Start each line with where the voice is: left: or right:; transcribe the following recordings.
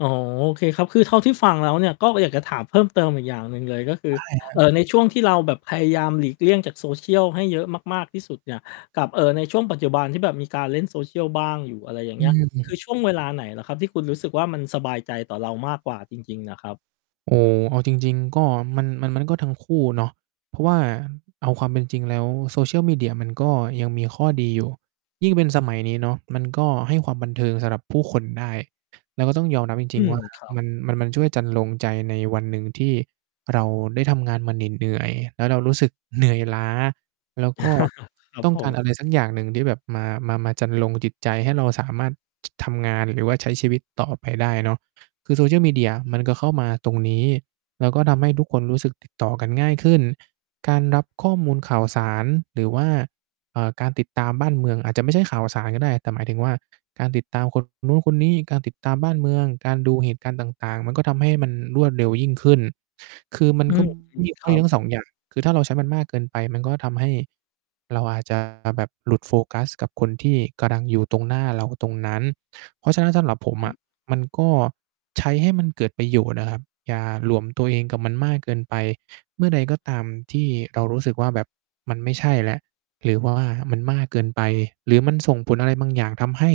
left: อ๋อ โอเคครับ คือเท่าที่ฟังแล้วเนี่ยก็อยากจะถามเพิ่มเติมอีกอย่างหนึ่งเลย ก็คื
right: ไ
left: อ
right: ด้ ครั
left: เอ
right: บ
left: ่อ ในช่วงที่เราแบบพยายามหลีกเลี่ยงจาก Social ให้เยอะมาก ๆ ที่สุดเนี่ย กับ เอ่อ ในช่วงปัจจุบันที่แบบมีการเล่น Social บ้างอยู่ อะไรอย่าง
right: อ
left: เ
right: ื
left: งี้ย คือ
right: ม
left: ช่วงเวลาไหนเหรอครับ? ที่คุณรู้สึกว่า มันสบายใจต่อเรามากกว่าจริง ๆ น่ะครับ
right: โอ้ เอาจริง ๆ ก็ มัน มัน มันก็ทั้งคู่เนาะ เพราะว่าเอาความเป็นจริงแล้ว Social media มันก็ยังมีข้อดีอยู่ ยิ่งเป็นสมัยนี้เนาะมันก็ให้ความบันเทิงสำหรับผู้คนได้ แล้วก็ต้องยอมรับจ
left: อื
right: ริง ๆ
left: ม
right: ว่า
left: ครับ
right: มัน มัน มันช่วยจรรโลงใจในวันหนึ่งที่เราได้ทำงานมาเหนื่อย ๆ แล้วเรารู้สึกเหนื่อยล้า แล้ว ก็
left: ครับ
right: ต้อง
left: ผ
right: การ
left: ม
right: อะไรสักอย่างหนึ่งที่แบบมา มา มาจรรโลงจิตใจ ให้เราสามารถ จ ทำงานหรือว่าใช้ชีวิตต่อไปได้เนาะ คือ Social media มันก็เข้ามาตรงนี้ แล้วก็ทำให้ทุกคนรู้สึก ติด ต่อกันง่ายขึ้น การรับข้อมูลข่าวสารหรือว่า เอ่อ การติดตามบ้านเมือง อาจจะไม่ใช่ข่าวสารก็ได้ แต่หมายถึงว่า การติดตาม คน นู้นคนนี้ การติดตามบ้านเมือง การดูเหตุการณ์ต่าง ๆ มัน ก็ทำให้มันรวดเร็วยิ่งขึ้น คือมัน
left: อื
right: ก็
left: ม อือ
right: มี ข้
left: ค
right: อ
left: ร
right: ด
left: ั
right: ีทั
left: บ
right: ้ง 2 อย่าง คือถ้าเราใช้มันมากเกินไป มันก็ทำให้เราอาจ จะ แบบหลุดโฟกัสกับคนที่กำลังอยู่ตรงหน้าเรา ตรงนั้น เพราะฉะนั้น สำหรับผมอะมัน ก็ใช้ให้มันเกิดประโยชน์น่ะครับ อย่าหลวมตัวเองกับมันมากเกินไป เมื่อใดก็ตามที่เรารู้สึกว่า แบบมันไม่ใช่แล้ว หรือ ว่า มันมากเกินไป หรือมันส่งผลอะไรบางอย่าง ทำให้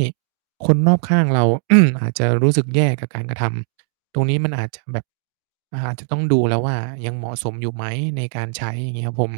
right: คนรอบข้างเรา อาจจะรู้สึกแย่กับการกระทำ ตรงนี้ มันอาจจะแบบ อาจจะต้องดูแล้วว่า ยังเหมาะสมอยู่ไหมในการใช้ อย่างงี้ครับผม